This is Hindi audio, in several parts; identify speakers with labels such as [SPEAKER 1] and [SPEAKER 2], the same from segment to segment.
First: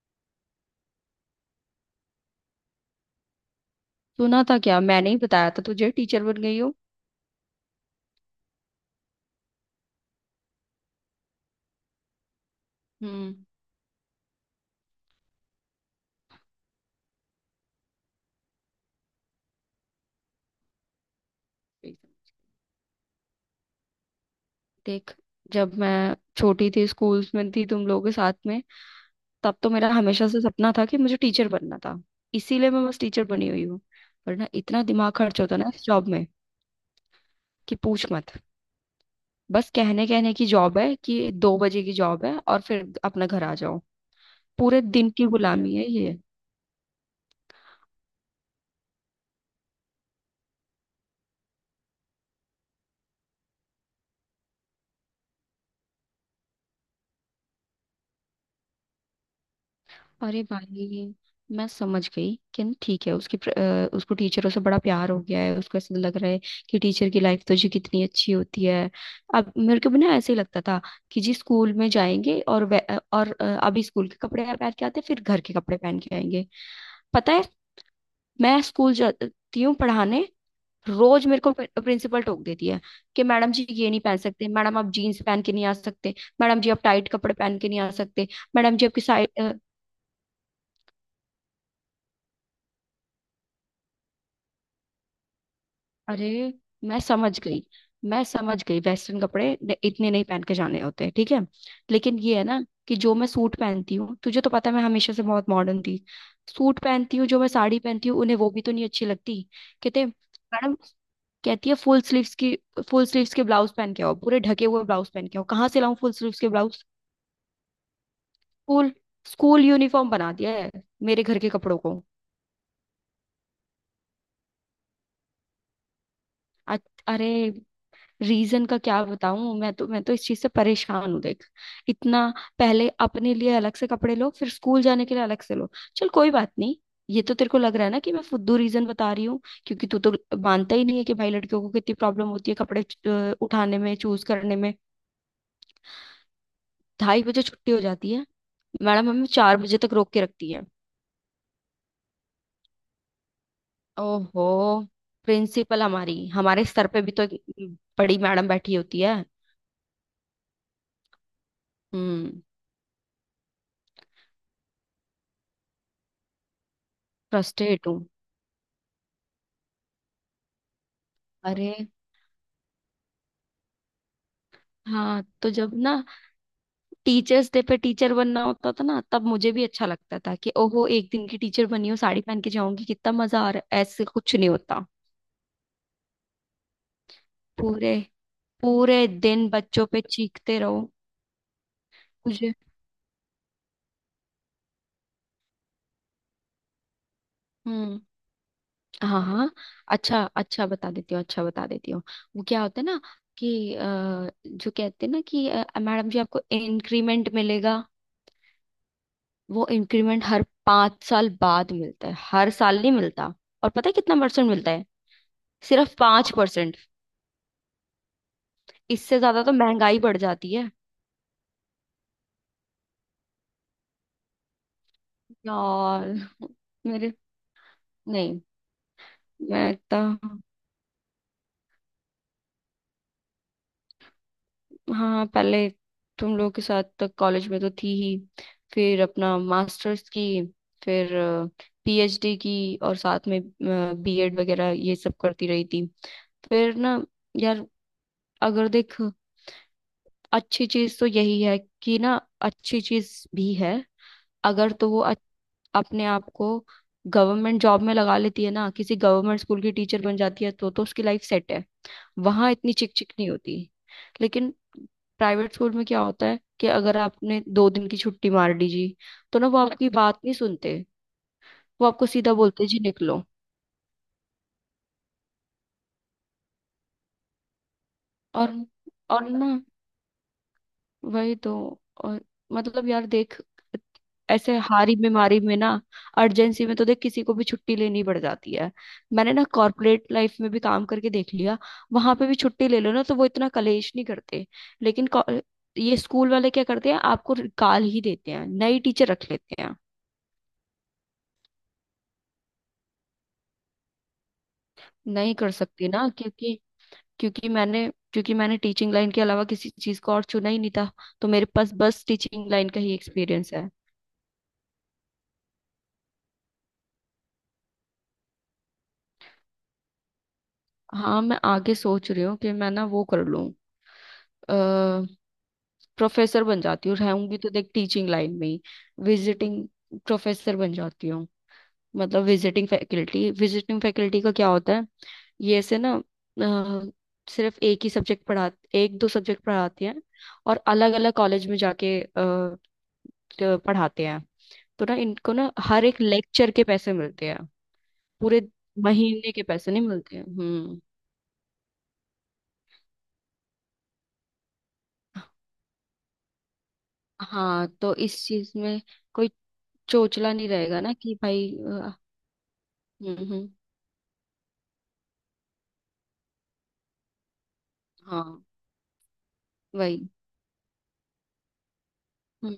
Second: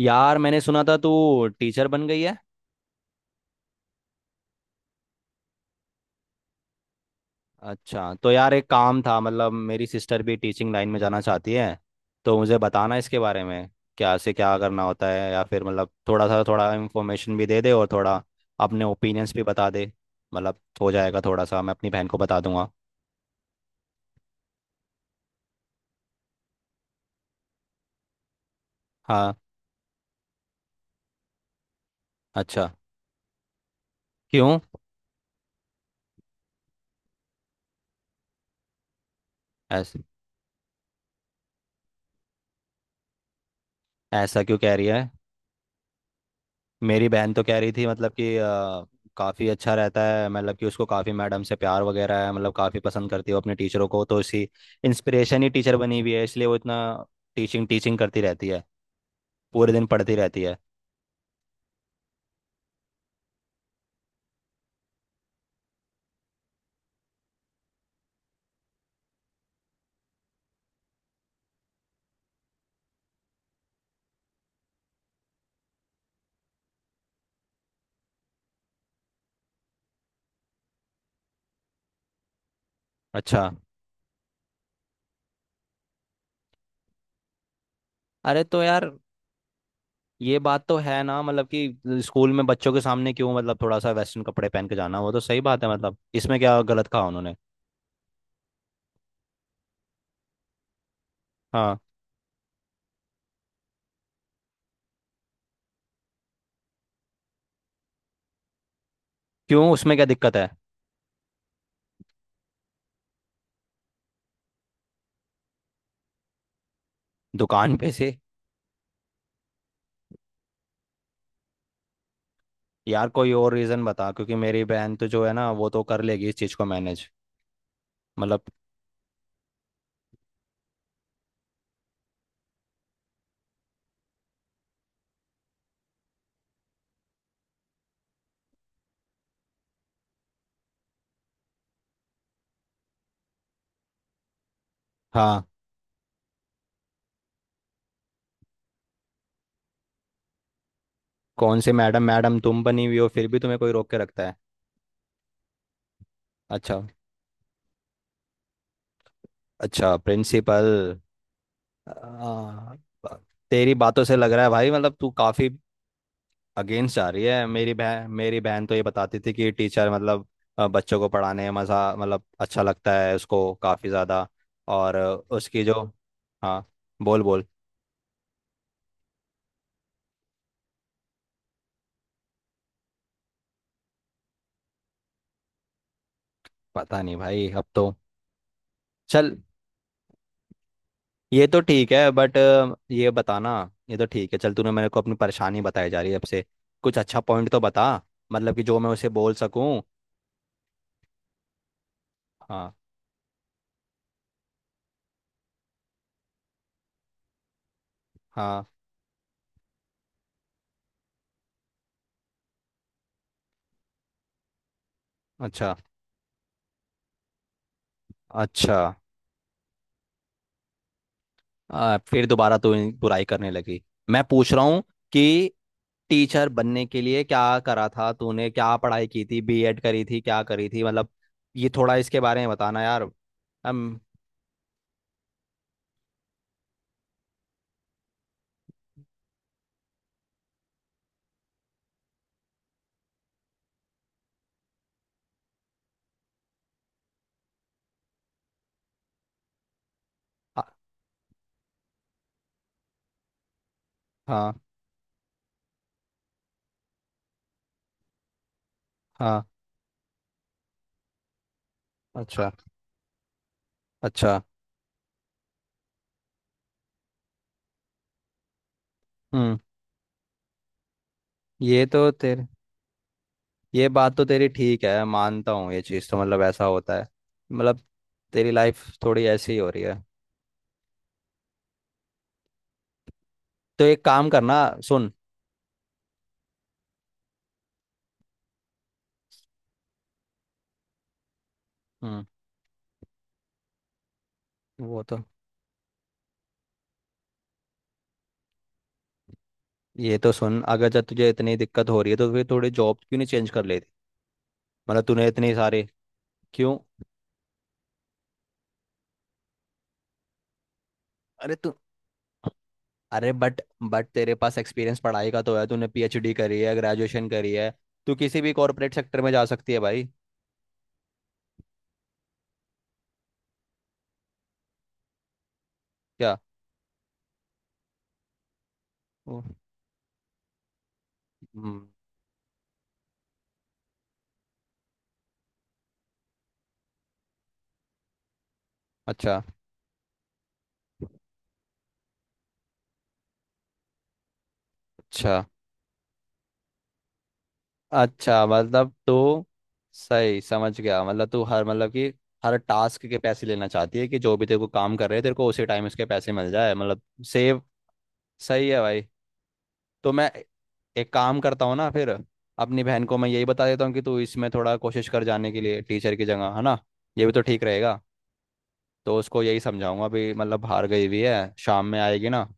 [SPEAKER 1] यार मैंने सुना था तू टीचर बन गई है।
[SPEAKER 2] सुना था क्या? मैंने ही बताया था तुझे टीचर बन गई हो।
[SPEAKER 1] अच्छा तो यार एक काम था, मेरी सिस्टर भी टीचिंग लाइन में जाना चाहती है, तो मुझे बताना इसके
[SPEAKER 2] हम्म।
[SPEAKER 1] बारे में। क्या से क्या करना होता है, या फिर थोड़ा सा थोड़ा इन्फॉर्मेशन भी दे दे, और थोड़ा अपने ओपिनियंस भी बता दे। हो जाएगा थोड़ा सा, मैं अपनी बहन को बता दूंगा।
[SPEAKER 2] देख, जब मैं छोटी थी स्कूल्स में थी तुम लोगों के साथ में
[SPEAKER 1] हाँ।
[SPEAKER 2] तब तो मेरा हमेशा से सपना था कि मुझे टीचर बनना था।
[SPEAKER 1] अच्छा।
[SPEAKER 2] इसीलिए मैं बस टीचर बनी हुई हूँ। वरना
[SPEAKER 1] क्यों?
[SPEAKER 2] इतना दिमाग खर्च होता ना इस जॉब में कि पूछ मत। बस
[SPEAKER 1] ऐस,
[SPEAKER 2] कहने कहने की जॉब है कि 2 बजे की जॉब है और फिर अपना घर आ जाओ।
[SPEAKER 1] ऐसा क्यों कह
[SPEAKER 2] पूरे
[SPEAKER 1] रही है?
[SPEAKER 2] दिन की गुलामी है ये।
[SPEAKER 1] मेरी बहन तो कह रही थी काफ़ी अच्छा रहता है, मतलब कि उसको काफ़ी मैडम से प्यार वगैरह है, काफ़ी पसंद करती है वो अपने टीचरों को, तो इसी इंस्पिरेशन ही टीचर बनी हुई है, इसलिए वो इतना टीचिंग टीचिंग करती रहती है, पूरे दिन पढ़ती रहती
[SPEAKER 2] अरे
[SPEAKER 1] है।
[SPEAKER 2] भाई, मैं समझ गई कि न ठीक है उसकी उसको टीचरों से बड़ा प्यार हो गया है, उसको ऐसा लग रहा है कि टीचर की लाइफ तो जी कितनी अच्छी होती है। अब मेरे को भी ना ऐसे ही लगता था कि जी स्कूल में जाएंगे और और अभी स्कूल के कपड़े पहन के आते फिर घर के कपड़े पहन के आएंगे। पता है, मैं स्कूल जाती हूँ पढ़ाने। रोज मेरे को प्रिंसिपल टोक देती है कि
[SPEAKER 1] अच्छा।
[SPEAKER 2] मैडम जी ये नहीं पहन सकते, मैडम आप जीन्स पहन के नहीं आ सकते, मैडम जी आप टाइट कपड़े पहन के नहीं आ सकते,
[SPEAKER 1] अरे तो
[SPEAKER 2] मैडम जी
[SPEAKER 1] यार
[SPEAKER 2] आपकी।
[SPEAKER 1] ये बात तो है ना, मतलब कि स्कूल में बच्चों के सामने क्यों, थोड़ा सा वेस्टर्न कपड़े पहन के जाना, वो तो सही बात है, इसमें
[SPEAKER 2] अरे
[SPEAKER 1] क्या गलत
[SPEAKER 2] मैं
[SPEAKER 1] कहा उन्होंने।
[SPEAKER 2] समझ गई, मैं समझ गई वेस्टर्न कपड़े इतने नहीं पहन के जाने होते, ठीक है।
[SPEAKER 1] हाँ।
[SPEAKER 2] लेकिन ये है ना कि जो मैं सूट पहनती हूँ, तुझे तो पता है मैं हमेशा से बहुत मॉडर्न थी। सूट पहनती हूँ जो मैं, साड़ी पहनती हूँ उन्हें, वो भी तो नहीं अच्छी लगती।
[SPEAKER 1] क्यों, उसमें
[SPEAKER 2] कहते
[SPEAKER 1] क्या दिक्कत है?
[SPEAKER 2] मैडम, कहती है फुल स्लीव्स की, फुल स्लीव्स के ब्लाउज पहन के आओ, पूरे ढके हुए ब्लाउज पहन के आओ। कहाँ से लाऊं फुल स्लीव्स के ब्लाउज?
[SPEAKER 1] दुकान पे से।
[SPEAKER 2] स्कूल स्कूल यूनिफॉर्म बना दिया है मेरे घर के कपड़ों को।
[SPEAKER 1] यार कोई और रीज़न बता, क्योंकि मेरी बहन तो जो है ना, वो तो कर लेगी इस चीज़ को
[SPEAKER 2] अ-
[SPEAKER 1] मैनेज।
[SPEAKER 2] अरे,
[SPEAKER 1] मतलब।
[SPEAKER 2] रीजन का क्या बताऊं, मैं तो इस चीज से परेशान हूँ, देख। इतना पहले अपने लिए अलग से कपड़े लो, फिर स्कूल जाने के लिए अलग से लो। चल कोई बात नहीं। ये तो तेरे को लग रहा है ना कि मैं फुद्दू रीजन बता रही हूँ, क्योंकि तू तो मानता ही नहीं है कि भाई लड़कियों को कितनी प्रॉब्लम होती है कपड़े उठाने में, चूज करने में।
[SPEAKER 1] हाँ।
[SPEAKER 2] 2:30 बजे छुट्टी हो जाती है, मैडम हमें 4 बजे तक रोक के रखती है।
[SPEAKER 1] कौन से मैडम? मैडम तुम बनी हुई हो, फिर भी तुम्हें कोई रोक के रखता है?
[SPEAKER 2] ओहो, प्रिंसिपल हमारी, हमारे
[SPEAKER 1] अच्छा।
[SPEAKER 2] सर पे भी तो एक बड़ी मैडम बैठी होती है।
[SPEAKER 1] अच्छा, प्रिंसिपल।
[SPEAKER 2] हम्म।
[SPEAKER 1] आ, ब- तेरी बातों से लग रहा है भाई तू काफी अगेंस्ट जा रही है। मेरी
[SPEAKER 2] फ्रस्ट्रेट हूँ।
[SPEAKER 1] बहन, मेरी बहन तो ये बताती थी कि बच्चों को पढ़ाने में
[SPEAKER 2] अरे।
[SPEAKER 1] मजा अच्छा लगता है उसको काफी ज्यादा। और
[SPEAKER 2] हाँ, तो
[SPEAKER 1] उसकी
[SPEAKER 2] जब
[SPEAKER 1] जो।
[SPEAKER 2] ना
[SPEAKER 1] हाँ, बोल बोल।
[SPEAKER 2] टीचर्स डे पे टीचर बनना होता था ना, तब मुझे भी अच्छा लगता था कि ओहो एक दिन की टीचर बनी हूँ, साड़ी पहन के जाऊंगी, कितना मजा आ रहा है, ऐसे कुछ नहीं होता।
[SPEAKER 1] पता नहीं भाई अब तो।
[SPEAKER 2] पूरे पूरे
[SPEAKER 1] चल,
[SPEAKER 2] दिन बच्चों पे चीखते रहो।
[SPEAKER 1] ये तो ठीक है, बट
[SPEAKER 2] मुझे।
[SPEAKER 1] ये बताना। ये तो ठीक है, चल, तूने मेरे को अपनी परेशानी बताई जा रही है, अब से कुछ अच्छा पॉइंट तो बता,
[SPEAKER 2] हम्म।
[SPEAKER 1] मतलब कि जो मैं उसे
[SPEAKER 2] हाँ
[SPEAKER 1] बोल
[SPEAKER 2] हाँ,
[SPEAKER 1] सकूं।
[SPEAKER 2] अच्छा अच्छा बता देती हूँ, अच्छा बता देती हूँ। वो क्या
[SPEAKER 1] हाँ
[SPEAKER 2] होता है ना कि जो कहते हैं ना कि मैडम जी आपको इंक्रीमेंट मिलेगा,
[SPEAKER 1] हाँ।
[SPEAKER 2] वो इंक्रीमेंट हर 5 साल बाद मिलता है, हर साल नहीं मिलता। और पता है कितना परसेंट मिलता है?
[SPEAKER 1] अच्छा
[SPEAKER 2] सिर्फ 5%।
[SPEAKER 1] अच्छा।
[SPEAKER 2] इससे ज्यादा तो महंगाई बढ़ जाती है।
[SPEAKER 1] फिर दोबारा तू बुराई करने लगी। मैं पूछ रहा हूँ कि
[SPEAKER 2] यार
[SPEAKER 1] टीचर बनने के
[SPEAKER 2] मेरे।
[SPEAKER 1] लिए क्या करा था
[SPEAKER 2] नहीं,
[SPEAKER 1] तूने, क्या पढ़ाई की थी?
[SPEAKER 2] मैं
[SPEAKER 1] बीएड
[SPEAKER 2] इतना।
[SPEAKER 1] करी थी, क्या करी थी? मतलब ये थोड़ा इसके बारे में बताना यार। हम।
[SPEAKER 2] हाँ, पहले तुम लोग के साथ तक कॉलेज में तो थी ही, फिर अपना मास्टर्स की, फिर पीएचडी की, और साथ में बीएड वगैरह ये सब करती रही थी। फिर ना यार, अगर देख, अच्छी चीज तो यही है कि ना, अच्छी चीज भी है।
[SPEAKER 1] हाँ
[SPEAKER 2] अगर तो वो अपने आप को गवर्नमेंट जॉब में लगा लेती है ना, किसी गवर्नमेंट
[SPEAKER 1] हाँ।
[SPEAKER 2] स्कूल की टीचर बन जाती है, तो उसकी लाइफ सेट है।
[SPEAKER 1] अच्छा
[SPEAKER 2] वहां इतनी चिक चिक नहीं होती।
[SPEAKER 1] अच्छा।
[SPEAKER 2] लेकिन प्राइवेट स्कूल में क्या होता है कि अगर आपने 2 दिन की छुट्टी मार दी जी, तो ना वो
[SPEAKER 1] हम्म।
[SPEAKER 2] आपकी बात नहीं सुनते,
[SPEAKER 1] ये
[SPEAKER 2] वो आपको
[SPEAKER 1] तो
[SPEAKER 2] सीधा
[SPEAKER 1] तेरे,
[SPEAKER 2] बोलते हैं, जी निकलो।
[SPEAKER 1] ये बात तो तेरी ठीक है, मानता हूँ, ये चीज़ तो ऐसा होता है। मतलब तेरी
[SPEAKER 2] और
[SPEAKER 1] लाइफ थोड़ी
[SPEAKER 2] और ना
[SPEAKER 1] ऐसी ही हो रही है।
[SPEAKER 2] वही तो, और, मतलब यार देख,
[SPEAKER 1] तो एक काम
[SPEAKER 2] ऐसे
[SPEAKER 1] करना,
[SPEAKER 2] हारी
[SPEAKER 1] सुन।
[SPEAKER 2] बीमारी में ना, अर्जेंसी में तो देख किसी को भी छुट्टी लेनी पड़ जाती है। मैंने ना कॉर्पोरेट लाइफ में भी काम करके देख लिया, वहां
[SPEAKER 1] हम्म।
[SPEAKER 2] पे भी छुट्टी ले लो ना, तो वो इतना कलेश नहीं करते।
[SPEAKER 1] वो
[SPEAKER 2] लेकिन
[SPEAKER 1] तो,
[SPEAKER 2] ये स्कूल वाले क्या करते हैं, आपको गाल ही देते हैं, नई टीचर रख लेते हैं।
[SPEAKER 1] ये तो सुन, अगर जब तुझे इतनी दिक्कत हो रही है, तो फिर थोड़ी जॉब क्यों नहीं चेंज कर लेती? मतलब तूने
[SPEAKER 2] नहीं कर
[SPEAKER 1] इतनी सारे।
[SPEAKER 2] सकती ना क्योंकि
[SPEAKER 1] क्यों?
[SPEAKER 2] क्योंकि मैंने टीचिंग लाइन के अलावा किसी चीज को और चुना ही नहीं था, तो मेरे
[SPEAKER 1] अरे
[SPEAKER 2] पास
[SPEAKER 1] तू,
[SPEAKER 2] बस टीचिंग लाइन का ही
[SPEAKER 1] अरे
[SPEAKER 2] एक्सपीरियंस
[SPEAKER 1] बट
[SPEAKER 2] है।
[SPEAKER 1] बट तेरे पास एक्सपीरियंस पढ़ाई का तो है, तूने पीएचडी करी है, ग्रेजुएशन करी है, तू किसी भी कॉर्पोरेट सेक्टर में जा सकती है भाई।
[SPEAKER 2] हाँ, मैं आगे सोच रही हूँ कि मैं ना वो कर लूँ,
[SPEAKER 1] क्या?
[SPEAKER 2] प्रोफेसर बन जाती हूँ, रहूंगी तो देख टीचिंग लाइन में ही।
[SPEAKER 1] ओ।
[SPEAKER 2] विजिटिंग प्रोफेसर बन जाती हूँ।
[SPEAKER 1] हम्म।
[SPEAKER 2] मतलब विजिटिंग फैकल्टी, विजिटिंग फैकल्टी का क्या होता है? ये ऐसे ना, अ, सिर्फ एक ही सब्जेक्ट पढ़ा, एक दो
[SPEAKER 1] अच्छा।
[SPEAKER 2] सब्जेक्ट पढ़ाते हैं और अलग अलग कॉलेज में जाके पढ़ाते हैं। तो ना इनको
[SPEAKER 1] अच्छा।
[SPEAKER 2] ना हर एक लेक्चर के पैसे मिलते हैं, पूरे
[SPEAKER 1] अच्छा मतलब तू
[SPEAKER 2] महीने के पैसे नहीं मिलते हैं।
[SPEAKER 1] सही
[SPEAKER 2] हम्म।
[SPEAKER 1] समझ गया, मतलब तू हर मतलब कि हर टास्क के पैसे लेना चाहती है, कि जो भी तेरे को काम कर रहे हैं तेरे को उसी टाइम उसके पैसे मिल जाए, मतलब सेव।
[SPEAKER 2] हाँ, तो इस चीज
[SPEAKER 1] सही है
[SPEAKER 2] में
[SPEAKER 1] भाई।
[SPEAKER 2] कोई
[SPEAKER 1] तो मैं
[SPEAKER 2] चोचला नहीं रहेगा ना
[SPEAKER 1] एक
[SPEAKER 2] कि
[SPEAKER 1] काम करता हूँ ना फिर, अपनी बहन को मैं यही
[SPEAKER 2] हम्म।
[SPEAKER 1] बता देता हूँ कि तू इसमें थोड़ा कोशिश कर, जाने के लिए टीचर की जगह है ना, ये भी तो ठीक रहेगा।
[SPEAKER 2] हाँ।
[SPEAKER 1] तो उसको यही समझाऊंगा,
[SPEAKER 2] वही।
[SPEAKER 1] अभी मतलब बाहर गई हुई है, शाम में आएगी ना,
[SPEAKER 2] हम्म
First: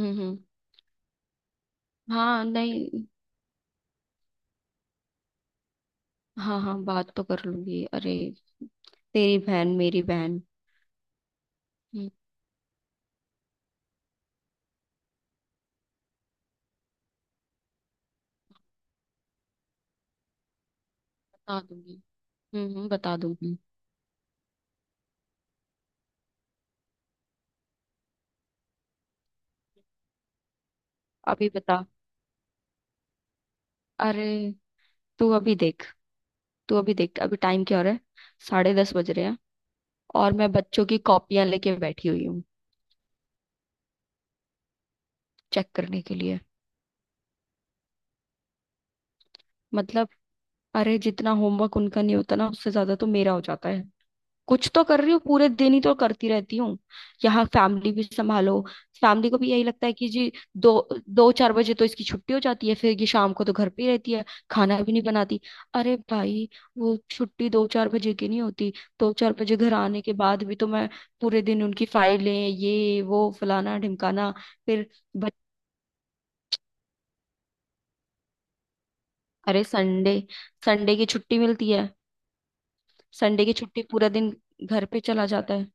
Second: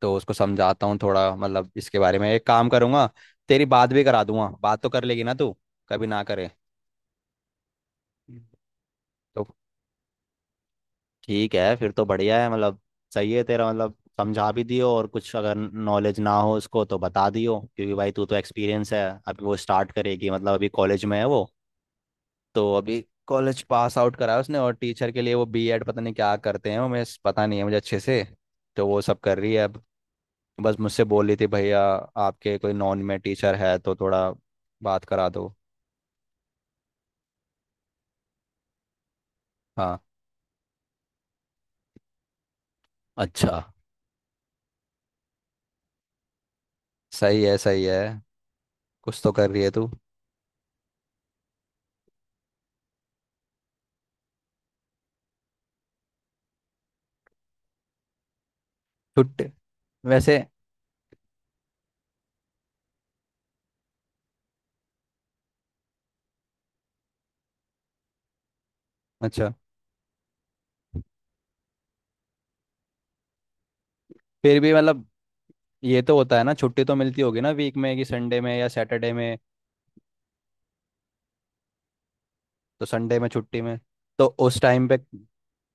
[SPEAKER 1] तो उसको
[SPEAKER 2] हम्म।
[SPEAKER 1] समझाता हूँ थोड़ा, मतलब इसके बारे में
[SPEAKER 2] हाँ
[SPEAKER 1] एक काम
[SPEAKER 2] नहीं,
[SPEAKER 1] करूंगा। तेरी बात भी करा दूंगा, बात तो कर लेगी ना तू? कभी ना करे।
[SPEAKER 2] हाँ हाँ बात तो कर लूंगी, अरे तेरी
[SPEAKER 1] तो
[SPEAKER 2] बहन मेरी बहन।
[SPEAKER 1] ठीक है फिर, तो
[SPEAKER 2] हम्म,
[SPEAKER 1] बढ़िया है मतलब। सही है, तेरा मतलब समझा भी दियो, और कुछ अगर नॉलेज ना हो उसको तो बता दियो, क्योंकि भाई तू तो एक्सपीरियंस है। अभी वो स्टार्ट करेगी, मतलब अभी कॉलेज में है वो,
[SPEAKER 2] बता दूंगी,
[SPEAKER 1] तो अभी
[SPEAKER 2] बता दूंगी।
[SPEAKER 1] कॉलेज पास आउट करा है उसने, और टीचर के लिए वो बीएड पता नहीं क्या करते हैं वो, मैं पता नहीं है मुझे अच्छे से। तो वो सब कर रही है अब, बस मुझसे बोल रही थी,
[SPEAKER 2] अभी
[SPEAKER 1] भैया
[SPEAKER 2] बता,
[SPEAKER 1] आपके कोई नॉन में टीचर है तो
[SPEAKER 2] अरे
[SPEAKER 1] थोड़ा बात करा
[SPEAKER 2] तू अभी
[SPEAKER 1] दो।
[SPEAKER 2] देख, तू अभी देख अभी टाइम क्या हो रहा है, 10:30 बज रहे हैं
[SPEAKER 1] हाँ।
[SPEAKER 2] और मैं बच्चों की कॉपियां लेके बैठी हुई हूँ
[SPEAKER 1] अच्छा।
[SPEAKER 2] चेक करने के लिए।
[SPEAKER 1] सही है, सही है, कुछ तो कर रही है तू।
[SPEAKER 2] मतलब, अरे जितना होमवर्क उनका नहीं होता ना उससे ज्यादा तो मेरा हो जाता है, कुछ तो कर रही हूँ, पूरे दिन ही तो करती रहती हूँ। यहाँ फैमिली भी संभालो, फैमिली को
[SPEAKER 1] छुट्टी
[SPEAKER 2] भी यही लगता है कि जी
[SPEAKER 1] वैसे।
[SPEAKER 2] दो दो चार बजे तो इसकी छुट्टी हो जाती है, फिर ये शाम को तो घर पे ही रहती है, खाना भी नहीं बनाती। अरे भाई, वो छुट्टी दो चार बजे की नहीं होती, दो चार
[SPEAKER 1] अच्छा।
[SPEAKER 2] बजे घर आने के बाद भी तो मैं पूरे दिन उनकी फाइलें, ये वो, फलाना ढिमकाना।
[SPEAKER 1] फिर भी
[SPEAKER 2] फिर
[SPEAKER 1] मतलब
[SPEAKER 2] बच-
[SPEAKER 1] ये तो होता है ना, छुट्टी तो मिलती होगी ना वीक में, कि संडे में या सैटरडे में?
[SPEAKER 2] अरे संडे, संडे की छुट्टी मिलती है,
[SPEAKER 1] तो संडे में
[SPEAKER 2] संडे की
[SPEAKER 1] छुट्टी में,
[SPEAKER 2] छुट्टी पूरा
[SPEAKER 1] तो
[SPEAKER 2] दिन
[SPEAKER 1] उस
[SPEAKER 2] घर
[SPEAKER 1] टाइम पे
[SPEAKER 2] पे चला जाता है।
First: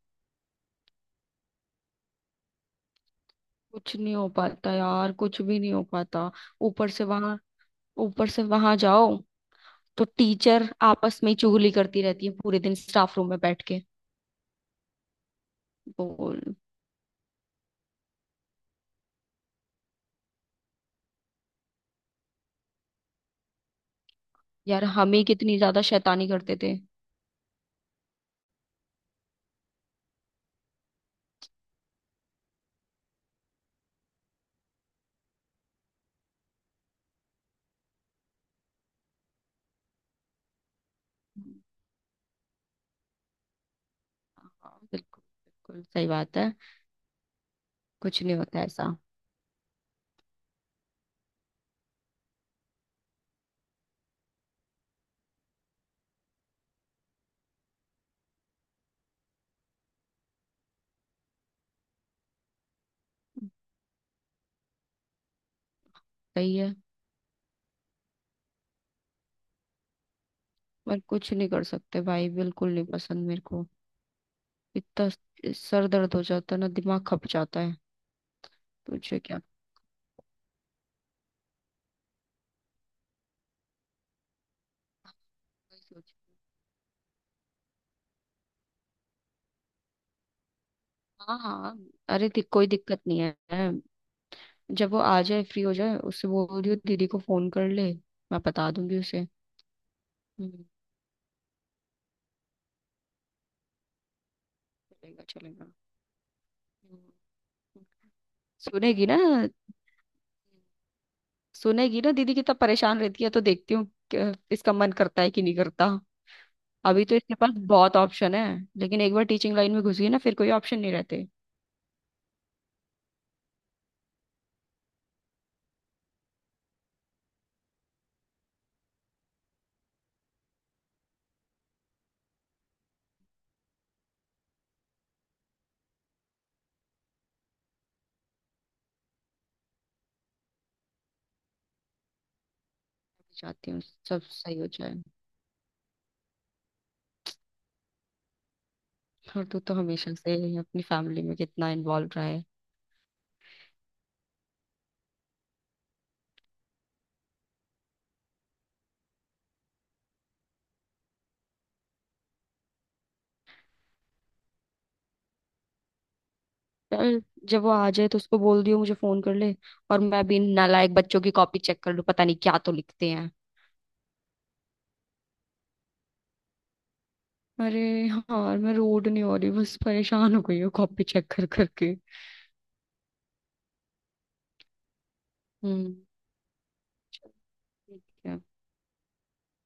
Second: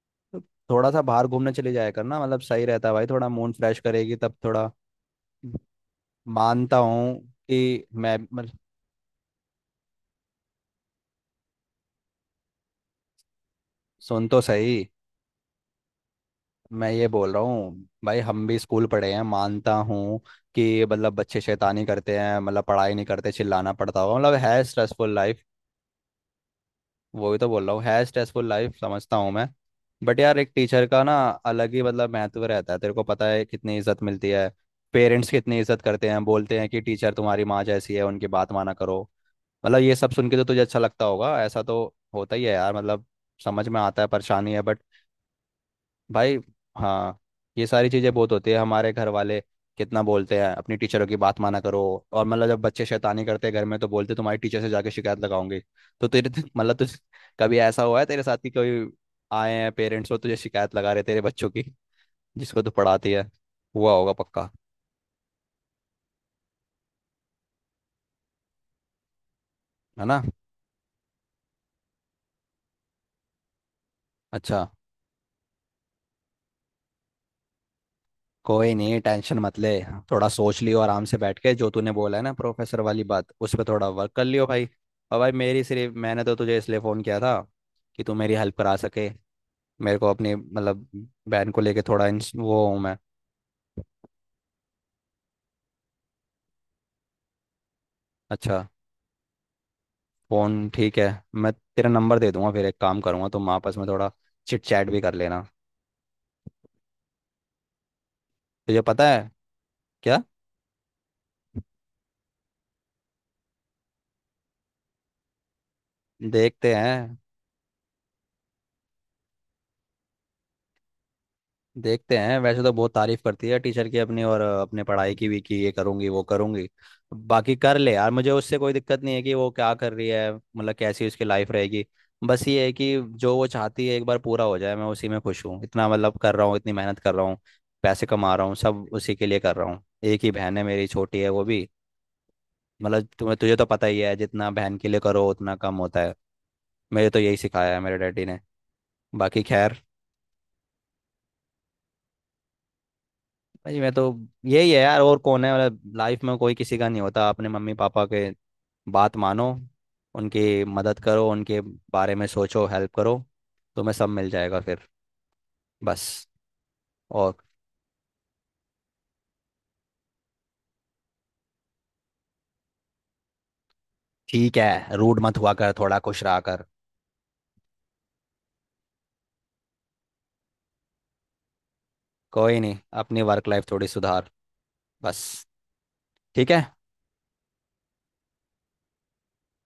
[SPEAKER 1] थोड़ा सा बाहर घूमने चले जाया कर ना, मतलब सही रहता है भाई, थोड़ा मूड फ्रेश
[SPEAKER 2] कुछ
[SPEAKER 1] करेगी
[SPEAKER 2] नहीं हो
[SPEAKER 1] तब थोड़ा।
[SPEAKER 2] पाता यार, कुछ भी नहीं हो पाता।
[SPEAKER 1] मानता
[SPEAKER 2] ऊपर से
[SPEAKER 1] हूँ
[SPEAKER 2] वहां
[SPEAKER 1] कि मैं
[SPEAKER 2] ऊपर से
[SPEAKER 1] मतलब,
[SPEAKER 2] वहां जाओ तो टीचर आपस में ही चुगली करती रहती है पूरे दिन स्टाफ रूम में बैठ के।
[SPEAKER 1] सुन तो सही,
[SPEAKER 2] बोल।
[SPEAKER 1] मैं ये बोल रहा हूँ भाई, हम भी स्कूल पढ़े हैं, मानता हूँ कि बच्चे शैतानी करते हैं, पढ़ाई नहीं करते, चिल्लाना पड़ता होगा, मतलब है
[SPEAKER 2] यार
[SPEAKER 1] स्ट्रेसफुल
[SPEAKER 2] हम ही
[SPEAKER 1] लाइफ।
[SPEAKER 2] कितनी ज्यादा शैतानी करते थे।
[SPEAKER 1] वही तो बोल रहा हूँ, है स्ट्रेसफुल लाइफ, समझता हूँ मैं, बट यार एक टीचर का ना अलग ही मतलब महत्व रहता है, तेरे को पता है कितनी इज्जत मिलती है, पेरेंट्स कितनी इज्जत करते हैं, बोलते हैं कि टीचर तुम्हारी माँ जैसी है, उनकी बात माना करो। मतलब ये सब सुन के तो तुझे अच्छा लगता होगा, ऐसा तो होता ही है यार, मतलब समझ में आता है परेशानी है
[SPEAKER 2] हाँ,
[SPEAKER 1] बट।
[SPEAKER 2] बिल्कुल बिल्कुल सही
[SPEAKER 1] भाई।
[SPEAKER 2] बात है।
[SPEAKER 1] हाँ। ये सारी चीज़ें
[SPEAKER 2] कुछ
[SPEAKER 1] बहुत
[SPEAKER 2] नहीं
[SPEAKER 1] होती है,
[SPEAKER 2] होता
[SPEAKER 1] हमारे
[SPEAKER 2] ऐसा।
[SPEAKER 1] घर वाले कितना बोलते हैं अपनी टीचरों की बात माना करो, और मतलब जब बच्चे शैतानी करते हैं घर में, तो बोलते तुम्हारी टीचर से जाके शिकायत लगाऊंगी। तो तेरे मतलब तुझ कभी ऐसा हुआ है तेरे साथ कि कोई आए हैं पेरेंट्स और तुझे शिकायत लगा रहे तेरे बच्चों की, जिसको तू पढ़ाती है? हुआ होगा पक्का,
[SPEAKER 2] सही है।
[SPEAKER 1] है ना?
[SPEAKER 2] पर कुछ नहीं कर सकते भाई, बिल्कुल नहीं पसंद मेरे को।
[SPEAKER 1] अच्छा।
[SPEAKER 2] इतना सर दर्द हो जाता है ना, दिमाग खप जाता है।
[SPEAKER 1] कोई नहीं,
[SPEAKER 2] तुझे
[SPEAKER 1] टेंशन
[SPEAKER 2] क्या।
[SPEAKER 1] मत ले, थोड़ा सोच लियो आराम से बैठ के, जो तूने बोला है ना प्रोफेसर वाली बात, उस पर थोड़ा वर्क कर लियो भाई। और भाई मेरी सिर्फ, मैंने तो तुझे इसलिए फ़ोन किया था कि तू मेरी हेल्प करा सके, मेरे को अपनी मतलब
[SPEAKER 2] हाँ
[SPEAKER 1] बहन को
[SPEAKER 2] हाँ,
[SPEAKER 1] लेके थोड़ा
[SPEAKER 2] अरे
[SPEAKER 1] वो
[SPEAKER 2] कोई
[SPEAKER 1] हूँ मैं।
[SPEAKER 2] दिक्कत नहीं है। जब वो आ जाए, फ्री हो जाए, उससे बोल दियो दीदी को फोन कर ले, मैं
[SPEAKER 1] अच्छा।
[SPEAKER 2] बता दूंगी उसे। हम्म।
[SPEAKER 1] फ़ोन ठीक है, मैं तेरा नंबर दे दूंगा, फिर एक काम करूंगा, तुम आपस में थोड़ा चिट चैट भी कर
[SPEAKER 2] चलेगा
[SPEAKER 1] लेना।
[SPEAKER 2] चलेगा। हम्म,
[SPEAKER 1] तुझे
[SPEAKER 2] सुनेगी
[SPEAKER 1] पता
[SPEAKER 2] ना,
[SPEAKER 1] है क्या?
[SPEAKER 2] सुनेगी ना दीदी कितना परेशान रहती है, तो देखती हूँ इसका मन करता है कि नहीं करता।
[SPEAKER 1] देखते
[SPEAKER 2] अभी तो
[SPEAKER 1] हैं।
[SPEAKER 2] इसके पास बहुत ऑप्शन है, लेकिन एक बार टीचिंग लाइन में घुस गई ना फिर कोई ऑप्शन नहीं रहते।
[SPEAKER 1] देखते हैं, वैसे तो बहुत तारीफ करती है टीचर की अपनी, और अपने पढ़ाई की भी, कि ये करूंगी वो करूंगी। बाकी कर ले यार, मुझे उससे कोई दिक्कत नहीं है कि वो क्या कर रही है, मतलब कैसी उसकी लाइफ रहेगी, बस ये है कि जो वो चाहती है एक बार पूरा हो जाए, मैं उसी में खुश हूँ, इतना मतलब कर रहा हूँ, इतनी मेहनत कर रहा हूँ, पैसे कमा रहा हूँ, सब उसी के लिए कर रहा हूँ, एक ही बहन है मेरी, छोटी है वो भी, मतलब तुम्हें तुझे तो
[SPEAKER 2] चाहती हूँ
[SPEAKER 1] पता ही है,
[SPEAKER 2] सब
[SPEAKER 1] जितना
[SPEAKER 2] सही हो
[SPEAKER 1] बहन के
[SPEAKER 2] जाए।
[SPEAKER 1] लिए करो उतना कम होता है। मेरे तो यही सिखाया है मेरे डैडी ने, बाकी
[SPEAKER 2] और तू तो
[SPEAKER 1] खैर।
[SPEAKER 2] हमेशा से अपनी फैमिली में कितना इन्वॉल्व रहा है।
[SPEAKER 1] भाई मैं तो, यही है यार, और कौन है, मतलब लाइफ में कोई किसी का नहीं होता, अपने मम्मी पापा के बात मानो, उनकी मदद करो, उनके बारे में सोचो, हेल्प करो, तुम्हें सब मिल जाएगा फिर, बस।
[SPEAKER 2] चल,
[SPEAKER 1] और।
[SPEAKER 2] जब वो आ जाए तो उसको बोल दियो मुझे फोन कर ले, और मैं भी इन नालायक बच्चों की कॉपी चेक कर लूं, पता नहीं क्या तो लिखते हैं।
[SPEAKER 1] ठीक है, रूड मत हुआ कर, थोड़ा खुश रहा कर।
[SPEAKER 2] अरे यार मैं रोड नहीं हो रही, बस परेशान हो गई हूँ कॉपी चेक कर करके।
[SPEAKER 1] कोई नहीं, अपनी वर्क लाइफ थोड़ी सुधार, बस।
[SPEAKER 2] हम्म।
[SPEAKER 1] ठीक है।
[SPEAKER 2] चल, ठीक है।